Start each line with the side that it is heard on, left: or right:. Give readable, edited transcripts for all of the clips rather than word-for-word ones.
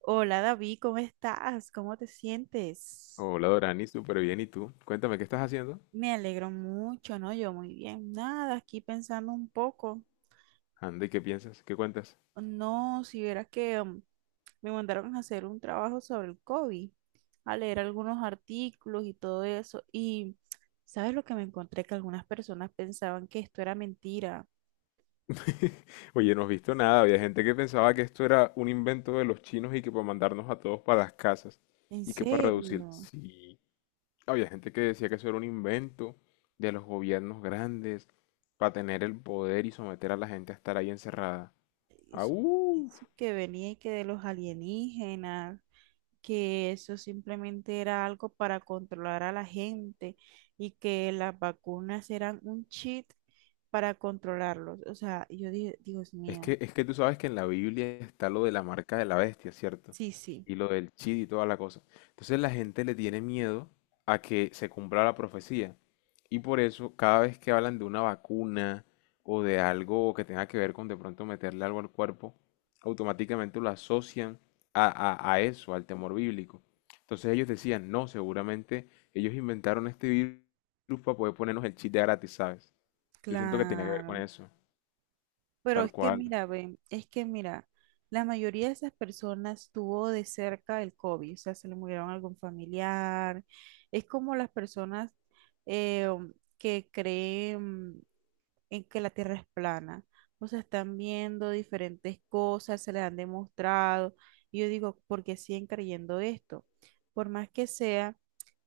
right: Hola David, ¿cómo estás? ¿Cómo te sientes?
left: Hola Dorani, súper bien. ¿Y tú? Cuéntame, ¿qué estás haciendo?
right: Me alegro mucho, ¿no? Yo muy bien. Nada, aquí pensando un poco.
left: Anda, ¿y qué piensas? ¿Qué cuentas?
right: No, si vieras que me mandaron a hacer un trabajo sobre el COVID, a leer algunos artículos y todo eso. Y, ¿sabes lo que me encontré? Que algunas personas pensaban que esto era mentira.
left: Oye, no has visto nada. Había gente que pensaba que esto era un invento de los chinos y que para mandarnos a todos para las casas
right: ¿En
left: y que para reducir.
right: serio?
left: Sí, había gente que decía que eso era un invento de los gobiernos grandes para tener el poder y someter a la gente a estar ahí encerrada.
right: Eso,
left: ¡Au!
right: eso que venía y que de los alienígenas. Que eso simplemente era algo para controlar a la gente y que las vacunas eran un cheat para controlarlos. O sea, yo dije, Dios
left: Es
right: mío,
left: que, es que tú sabes que en la Biblia está lo de la marca de la bestia, ¿cierto?
right: sí, sí,
left: Y lo del chid y toda la cosa. Entonces la gente le tiene miedo a que se cumpla la profecía. Y por eso cada vez que hablan de una vacuna o de algo que tenga que ver con de pronto meterle algo al cuerpo, automáticamente lo asocian a, a eso, al temor bíblico. Entonces ellos decían, no, seguramente ellos inventaron este virus para poder ponernos el chip de gratis, ¿sabes? Yo siento que tenía que ver con
right: claro.
left: eso,
right: Pero
left: tal
right: es que
left: cual.
right: mira, ven, es que mira, la mayoría de esas personas tuvo de cerca el COVID, o sea, se le murieron algún familiar. Es como las personas eh, que creen en que la Tierra es plana. O sea, están viendo diferentes cosas, se les han demostrado. Y yo digo, ¿por qué siguen creyendo esto? Por más que sea,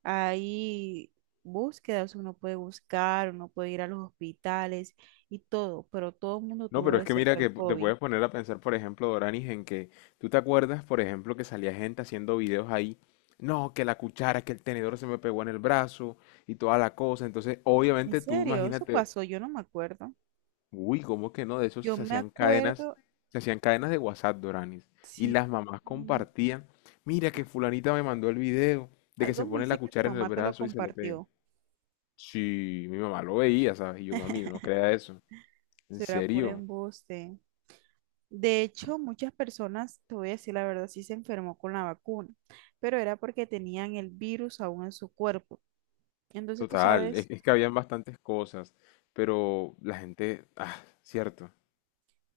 right: hay búsquedas, uno puede buscar, uno puede ir a los hospitales y todo, pero todo el mundo
left: No,
right: tuvo
left: pero es
right: de
left: que mira
right: cerca el
left: que te
right: COVID.
left: puedes poner a pensar, por ejemplo, Doranis, en que tú te acuerdas, por ejemplo, que salía gente haciendo videos ahí, no, que la cuchara, que el tenedor se me pegó en el brazo y toda la cosa. Entonces,
right: ¿En
left: obviamente tú
right: serio? Eso
left: imagínate,
right: pasó, yo no me acuerdo.
left: uy, ¿cómo que no? De eso
right: Yo me acuerdo,
left: se hacían cadenas de WhatsApp, Doranis. Y
right: sí,
left: las mamás
right: mm,
left: compartían, mira que fulanita me mandó el video de que
right: algo
left: se
right: me
left: pone
right: dice
left: la
right: que tu
left: cuchara en el
right: mamá te lo
left: brazo y se le pega.
right: compartió.
left: Sí, mi mamá lo veía, ¿sabes? Y yo, mami, no crea eso. ¿En
right: Será por
left: serio?
right: embuste. De hecho, muchas personas, te voy a decir la verdad, sí se enfermó con la vacuna, pero era porque tenían el virus aún en su cuerpo. Entonces, tú
left: Total,
right: sabes.
left: es que habían bastantes cosas, pero la gente, ah, cierto.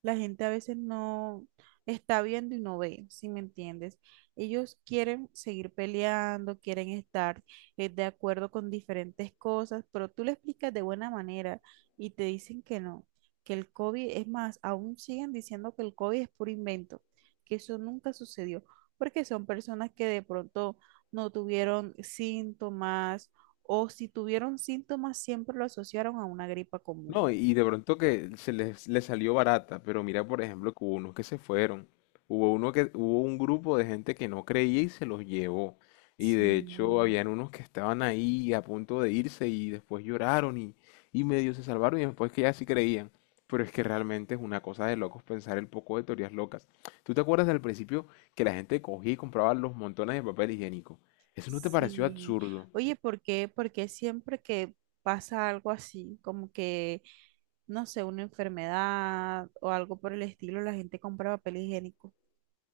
right: La gente a veces no está viendo y no ve, si me entiendes. Ellos quieren seguir peleando, quieren estar de acuerdo con diferentes cosas, pero tú le explicas de buena manera y te dicen que no, que el COVID, es más, aún siguen diciendo que el COVID es puro invento, que eso nunca sucedió, porque son personas que de pronto no tuvieron síntomas o si tuvieron síntomas siempre lo asociaron a una gripa común.
left: No, y de pronto que se les, les salió barata, pero mira, por ejemplo, que hubo unos que se fueron. Hubo uno que, hubo un grupo de gente que no creía y se los llevó. Y de hecho,
right: Sí.
left: habían unos que estaban ahí a punto de irse y después lloraron y medio se salvaron y después que ya sí creían. Pero es que realmente es una cosa de locos pensar el poco de teorías locas. ¿Tú te acuerdas al principio que la gente cogía y compraba los montones de papel higiénico? ¿Eso no te pareció
right: Sí.
left: absurdo?
right: Oye, ¿por qué? Porque siempre que pasa algo así, como que, no sé, una enfermedad o algo por el estilo, la gente compra papel higiénico.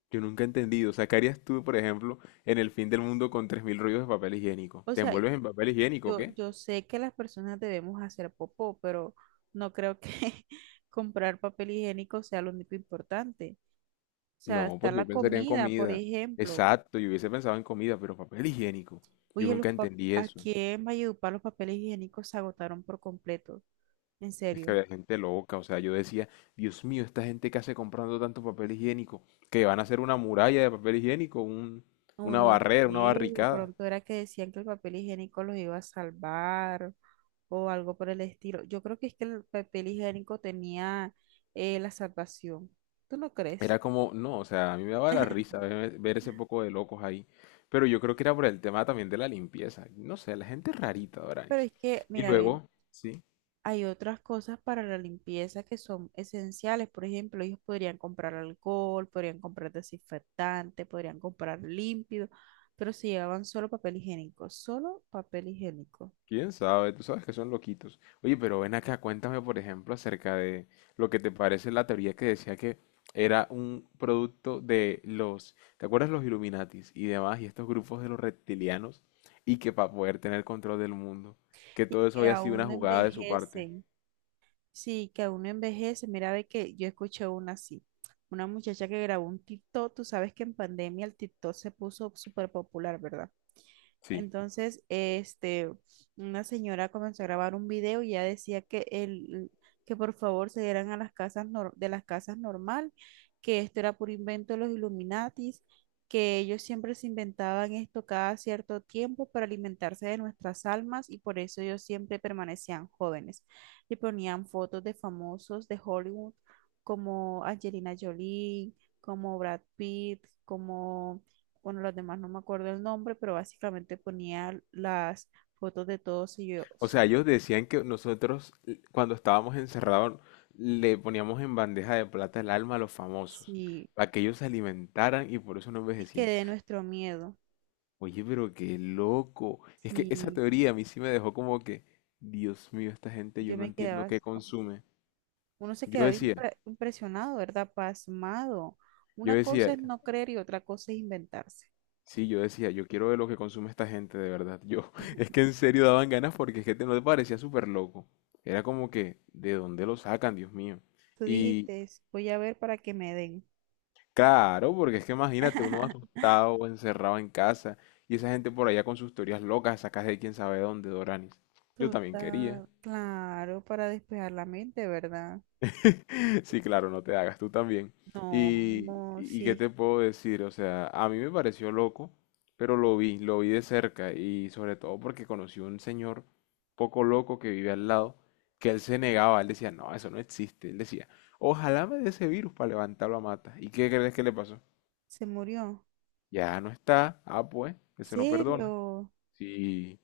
left: Yo nunca he entendido. O sea, ¿qué harías tú, por ejemplo, en el fin del mundo con 3.000 rollos de papel higiénico?
right: O
left: ¿Te
right: sea,
left: envuelves en papel higiénico, o
right: yo,
left: qué?
right: yo sé que las personas debemos hacer popó, pero no creo que comprar papel higiénico sea lo único importante. O sea,
left: No,
right: está
left: pues yo
right: la
left: pensaría en
right: comida, por
left: comida.
right: ejemplo.
left: Exacto, yo hubiese pensado en comida, pero papel higiénico. Yo
right: Oye, los
left: nunca
right: pap-
left: entendí eso.
right: aquí en Valledupar los papeles higiénicos se agotaron por completo. En
left: Es que
right: serio.
left: había gente loca. O sea, yo decía, Dios mío, esta gente que hace comprando tanto papel higiénico, que van a hacer una muralla de papel higiénico,
right: O
left: una
right: no
left: barrera,
right: sé,
left: una
right: de
left: barricada.
right: pronto era que decían que el papel higiénico los iba a salvar o algo por el estilo. Yo creo que es que el papel higiénico tenía la salvación. ¿Tú no
left: Era
right: crees?
left: como, no, o sea, a mí me daba la risa ver ese poco de locos ahí. Pero yo creo que era por el tema también de la limpieza. No sé, la gente es rarita,
right: Pero
left: Doranis.
right: es que,
left: Y
right: mira, bien,
left: luego, sí,
right: hay otras cosas para la limpieza que son esenciales. Por ejemplo, ellos podrían comprar alcohol, podrían comprar desinfectante, podrían comprar límpido, pero se llevaban solo papel higiénico, solo papel higiénico.
left: quién sabe, tú sabes que son loquitos. Oye, pero ven acá, cuéntame, por ejemplo, acerca de lo que te parece la teoría que decía que era un producto de los, ¿te acuerdas los Illuminatis y demás, y estos grupos de los reptilianos? Y que para poder tener control del mundo, que
right: Y
left: todo eso
right: que
left: había sido
right: aún
left: una
right: no
left: jugada de su parte.
right: envejecen. Sí, que uno envejece. Mira, ve que yo escuché una así. Una muchacha que grabó un TikTok, tú sabes que en pandemia el TikTok se puso súper popular, ¿verdad?
left: Sí.
right: Entonces, este, una señora comenzó a grabar un video y ya decía que el, que por favor se dieran a las casas nor- de las casas normal, que esto era por invento de los Illuminatis, que ellos siempre se inventaban esto cada cierto tiempo para alimentarse de nuestras almas y por eso ellos siempre permanecían jóvenes. Y ponían fotos de famosos de Hollywood como Angelina Jolie, como Brad Pitt, como bueno, las demás no me acuerdo el nombre, pero básicamente ponía las fotos de todos
left: O
right: ellos.
left: sea,
right: Y
left: ellos decían que nosotros cuando estábamos encerrados le poníamos en bandeja de plata el alma a los famosos,
right: sí,
left: para que ellos se alimentaran y por eso no
right: sí
left: envejecían.
right: quedé nuestro miedo.
left: Oye, pero qué loco. Es que esa
right: Sí,
left: teoría a mí sí me dejó como que, Dios mío, esta gente yo
right: yo
left: no
right: me
left: entiendo
right: quedaba,
left: qué
right: no,
left: consume.
right: uno se
left: Yo
right: quedaba
left: decía,
right: impre- impresionado, ¿verdad? Pasmado.
left: yo
right: Una cosa
left: decía,
right: es no creer y otra cosa es inventarse.
left: sí, yo decía, yo quiero ver lo que consume esta gente de verdad. Yo, es que en serio daban ganas porque es que no te parecía súper loco. Era como que, ¿de dónde lo sacan, Dios mío?
right: Tú
left: Y
right: dijiste, voy a ver para que me den.
left: claro, porque es que imagínate, uno asustado o encerrado en casa y esa gente por allá con sus teorías locas sacas de quién sabe dónde, Doranis. Yo también quería.
right: Total, claro, para despejar la mente, ¿verdad?
left: Sí, claro, no te hagas, tú también.
right: No, no,
left: Y qué
right: sí,
left: te puedo decir, o sea, a mí me pareció loco, pero lo vi de cerca y sobre todo porque conocí un señor poco loco que vive al lado, que él se negaba, él decía, no, eso no existe, él decía, ojalá me dé ese virus para levantarlo a mata. ¿Y qué crees que le pasó?
right: se murió.
left: Ya no está. Ah, pues, eso no perdona.
right: ¿Serio?
left: Sí,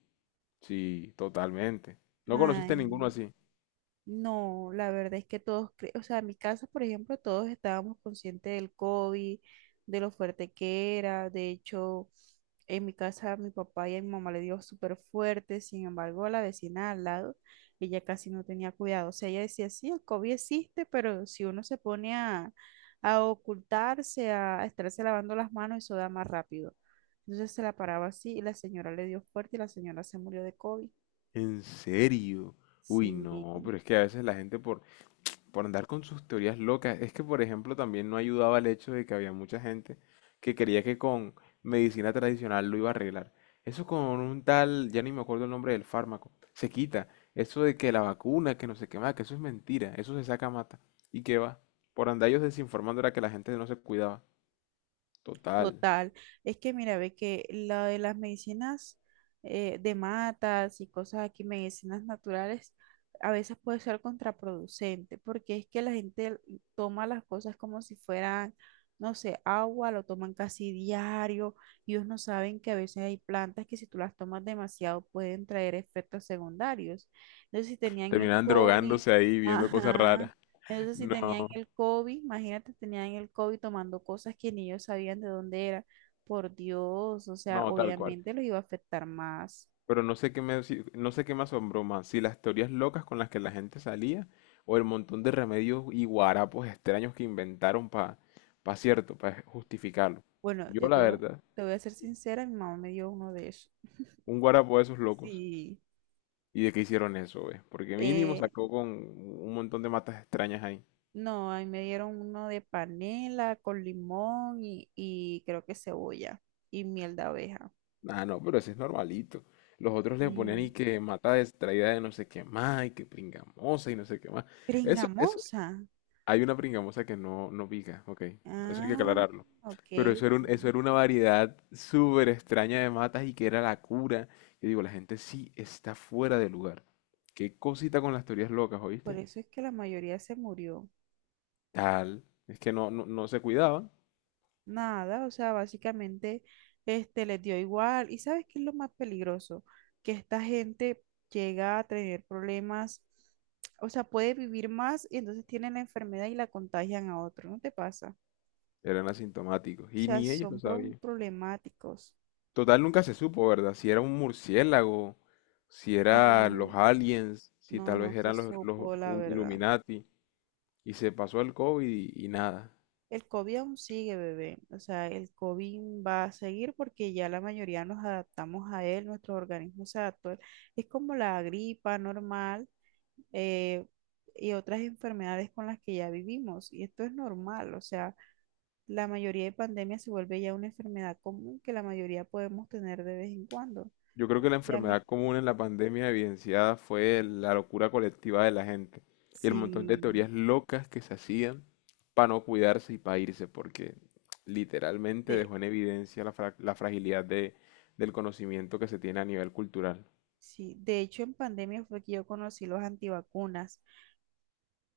left: sí, totalmente. No conociste ninguno
right: Ay,
left: así.
right: no, la verdad es que todos, cre- o sea, en mi casa, por ejemplo, todos estábamos conscientes del COVID, de lo fuerte que era. De hecho, en mi casa mi papá y a mi mamá le dio súper fuerte, sin embargo, a la vecina al lado, ella casi no tenía cuidado. O sea, ella decía, sí, el COVID existe, pero si uno se pone a ocultarse, a estarse lavando las manos, eso da más rápido. Entonces se la paraba así y la señora le dio fuerte y la señora se murió de COVID.
left: ¿En serio? Uy,
right: Sí.
left: no, pero es que a veces la gente por andar con sus teorías locas, es que por ejemplo también no ayudaba el hecho de que había mucha gente que creía que con medicina tradicional lo iba a arreglar. Eso con un tal, ya ni me acuerdo el nombre del fármaco, se quita. Eso de que la vacuna, que no sé qué más, que eso es mentira, eso se saca mata. ¿Y qué va? Por andar ellos desinformando era que la gente no se cuidaba. Total.
right: Total, es que mira, ve que lo de las medicinas de matas y cosas aquí, medicinas naturales, a veces puede ser contraproducente, porque es que la gente toma las cosas como si fueran, no sé, agua, lo toman casi diario, y ellos no saben que a veces hay plantas que si tú las tomas demasiado pueden traer efectos secundarios. Entonces, si tenían el
left: Terminan
right: COVID,
left: drogándose ahí, viendo cosas
right: ajá,
left: raras.
right: entonces, si tenían
left: No,
right: el COVID, imagínate, tenían el COVID tomando cosas que ni ellos sabían de dónde era. Por Dios, o sea,
left: no, tal cual.
right: obviamente los iba a afectar más.
left: Pero no sé qué me, no sé qué me asombró más, si las teorías locas con las que la gente salía o el montón de remedios y guarapos extraños que inventaron para, pa pa cierto, para justificarlo.
right: Bueno,
left: Yo,
right: yo
left: la verdad,
right: te voy a ser sincera, mi mamá me dio uno de esos.
left: un guarapo de esos locos.
right: Sí.
left: ¿Y de qué hicieron eso, ve? Porque mínimo
right: Eh,
left: sacó con un montón de matas extrañas ahí.
right: no, a mí me dieron uno de panela con limón y creo que cebolla y miel de abeja.
left: Ah, no, pero ese es normalito. Los otros le ponían
right: Y
left: y que mata distraída de no sé qué más, y que pringamosa y no sé qué más. Eso, eso,
right: pringamosa.
left: hay una pringamosa que no, no pica, ok. Eso hay que
right: Ah,
left: aclararlo.
right: ok.
left: Pero eso era eso era una variedad súper extraña de matas y que era la cura. Yo digo, la gente sí está fuera de lugar. Qué cosita con las teorías locas,
right: Por
left: ¿oíste?
right: eso es que la mayoría se murió.
left: Tal. Es que no, no, no se cuidaban,
right: Nada, o sea, básicamente este les dio igual. ¿Y sabes qué es lo más peligroso? Que esta gente llega a tener problemas, o sea, puede vivir más y entonces tienen la enfermedad y la contagian a otro, ¿no te pasa?
left: eran asintomáticos.
right: O
left: Y
right: sea,
left: ni ellos lo
right: son pro-
left: sabían.
right: problemáticos.
left: Total, nunca se supo, ¿verdad? Si era un murciélago, si
right: No,
left: era los aliens, si
right: no,
left: tal vez
right: no se
left: eran los, los
right: supo, la
left: um,
right: verdad.
left: Illuminati. Y se pasó el COVID y nada.
right: El COVID aún sigue, bebé. O sea, el COVID va a seguir porque ya la mayoría nos adaptamos a él, nuestro organismo se adaptó a él. Es como la gripa normal eh, y otras enfermedades con las que ya vivimos. Y esto es normal, o sea, la mayoría de pandemias se vuelve ya una enfermedad común que la mayoría podemos tener de vez en cuando.
left: Yo creo que la enfermedad
right: Obviamente,
left: común en la pandemia evidenciada fue la locura colectiva de la gente y el montón de
right: sí,
left: teorías locas que se hacían para no cuidarse y para irse, porque literalmente
right: de,
left: dejó en evidencia la, la fragilidad del conocimiento que se tiene a nivel cultural.
right: sí, de hecho en pandemia fue que yo conocí los antivacunas.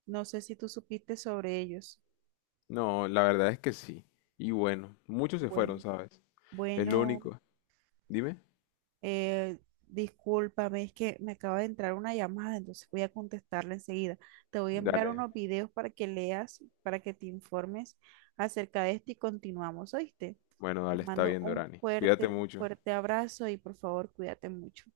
right: No sé si tú supiste sobre ellos.
left: No, la verdad es que sí. Y bueno, muchos se fueron,
right: Bueno,
left: ¿sabes? Es lo
right: bueno.
left: único. Dime.
right: Eh, Discúlpame, es que me acaba de entrar una llamada, entonces voy a contestarla enseguida. Te voy a enviar
left: Dale.
right: unos videos para que leas, para que te informes acerca de esto y continuamos, ¿oíste?
left: Bueno,
right: Te
left: dale, está
right: mando
left: bien, Dorani. Cuídate
right: un
left: mucho.
right: fuerte abrazo y por favor, cuídate mucho.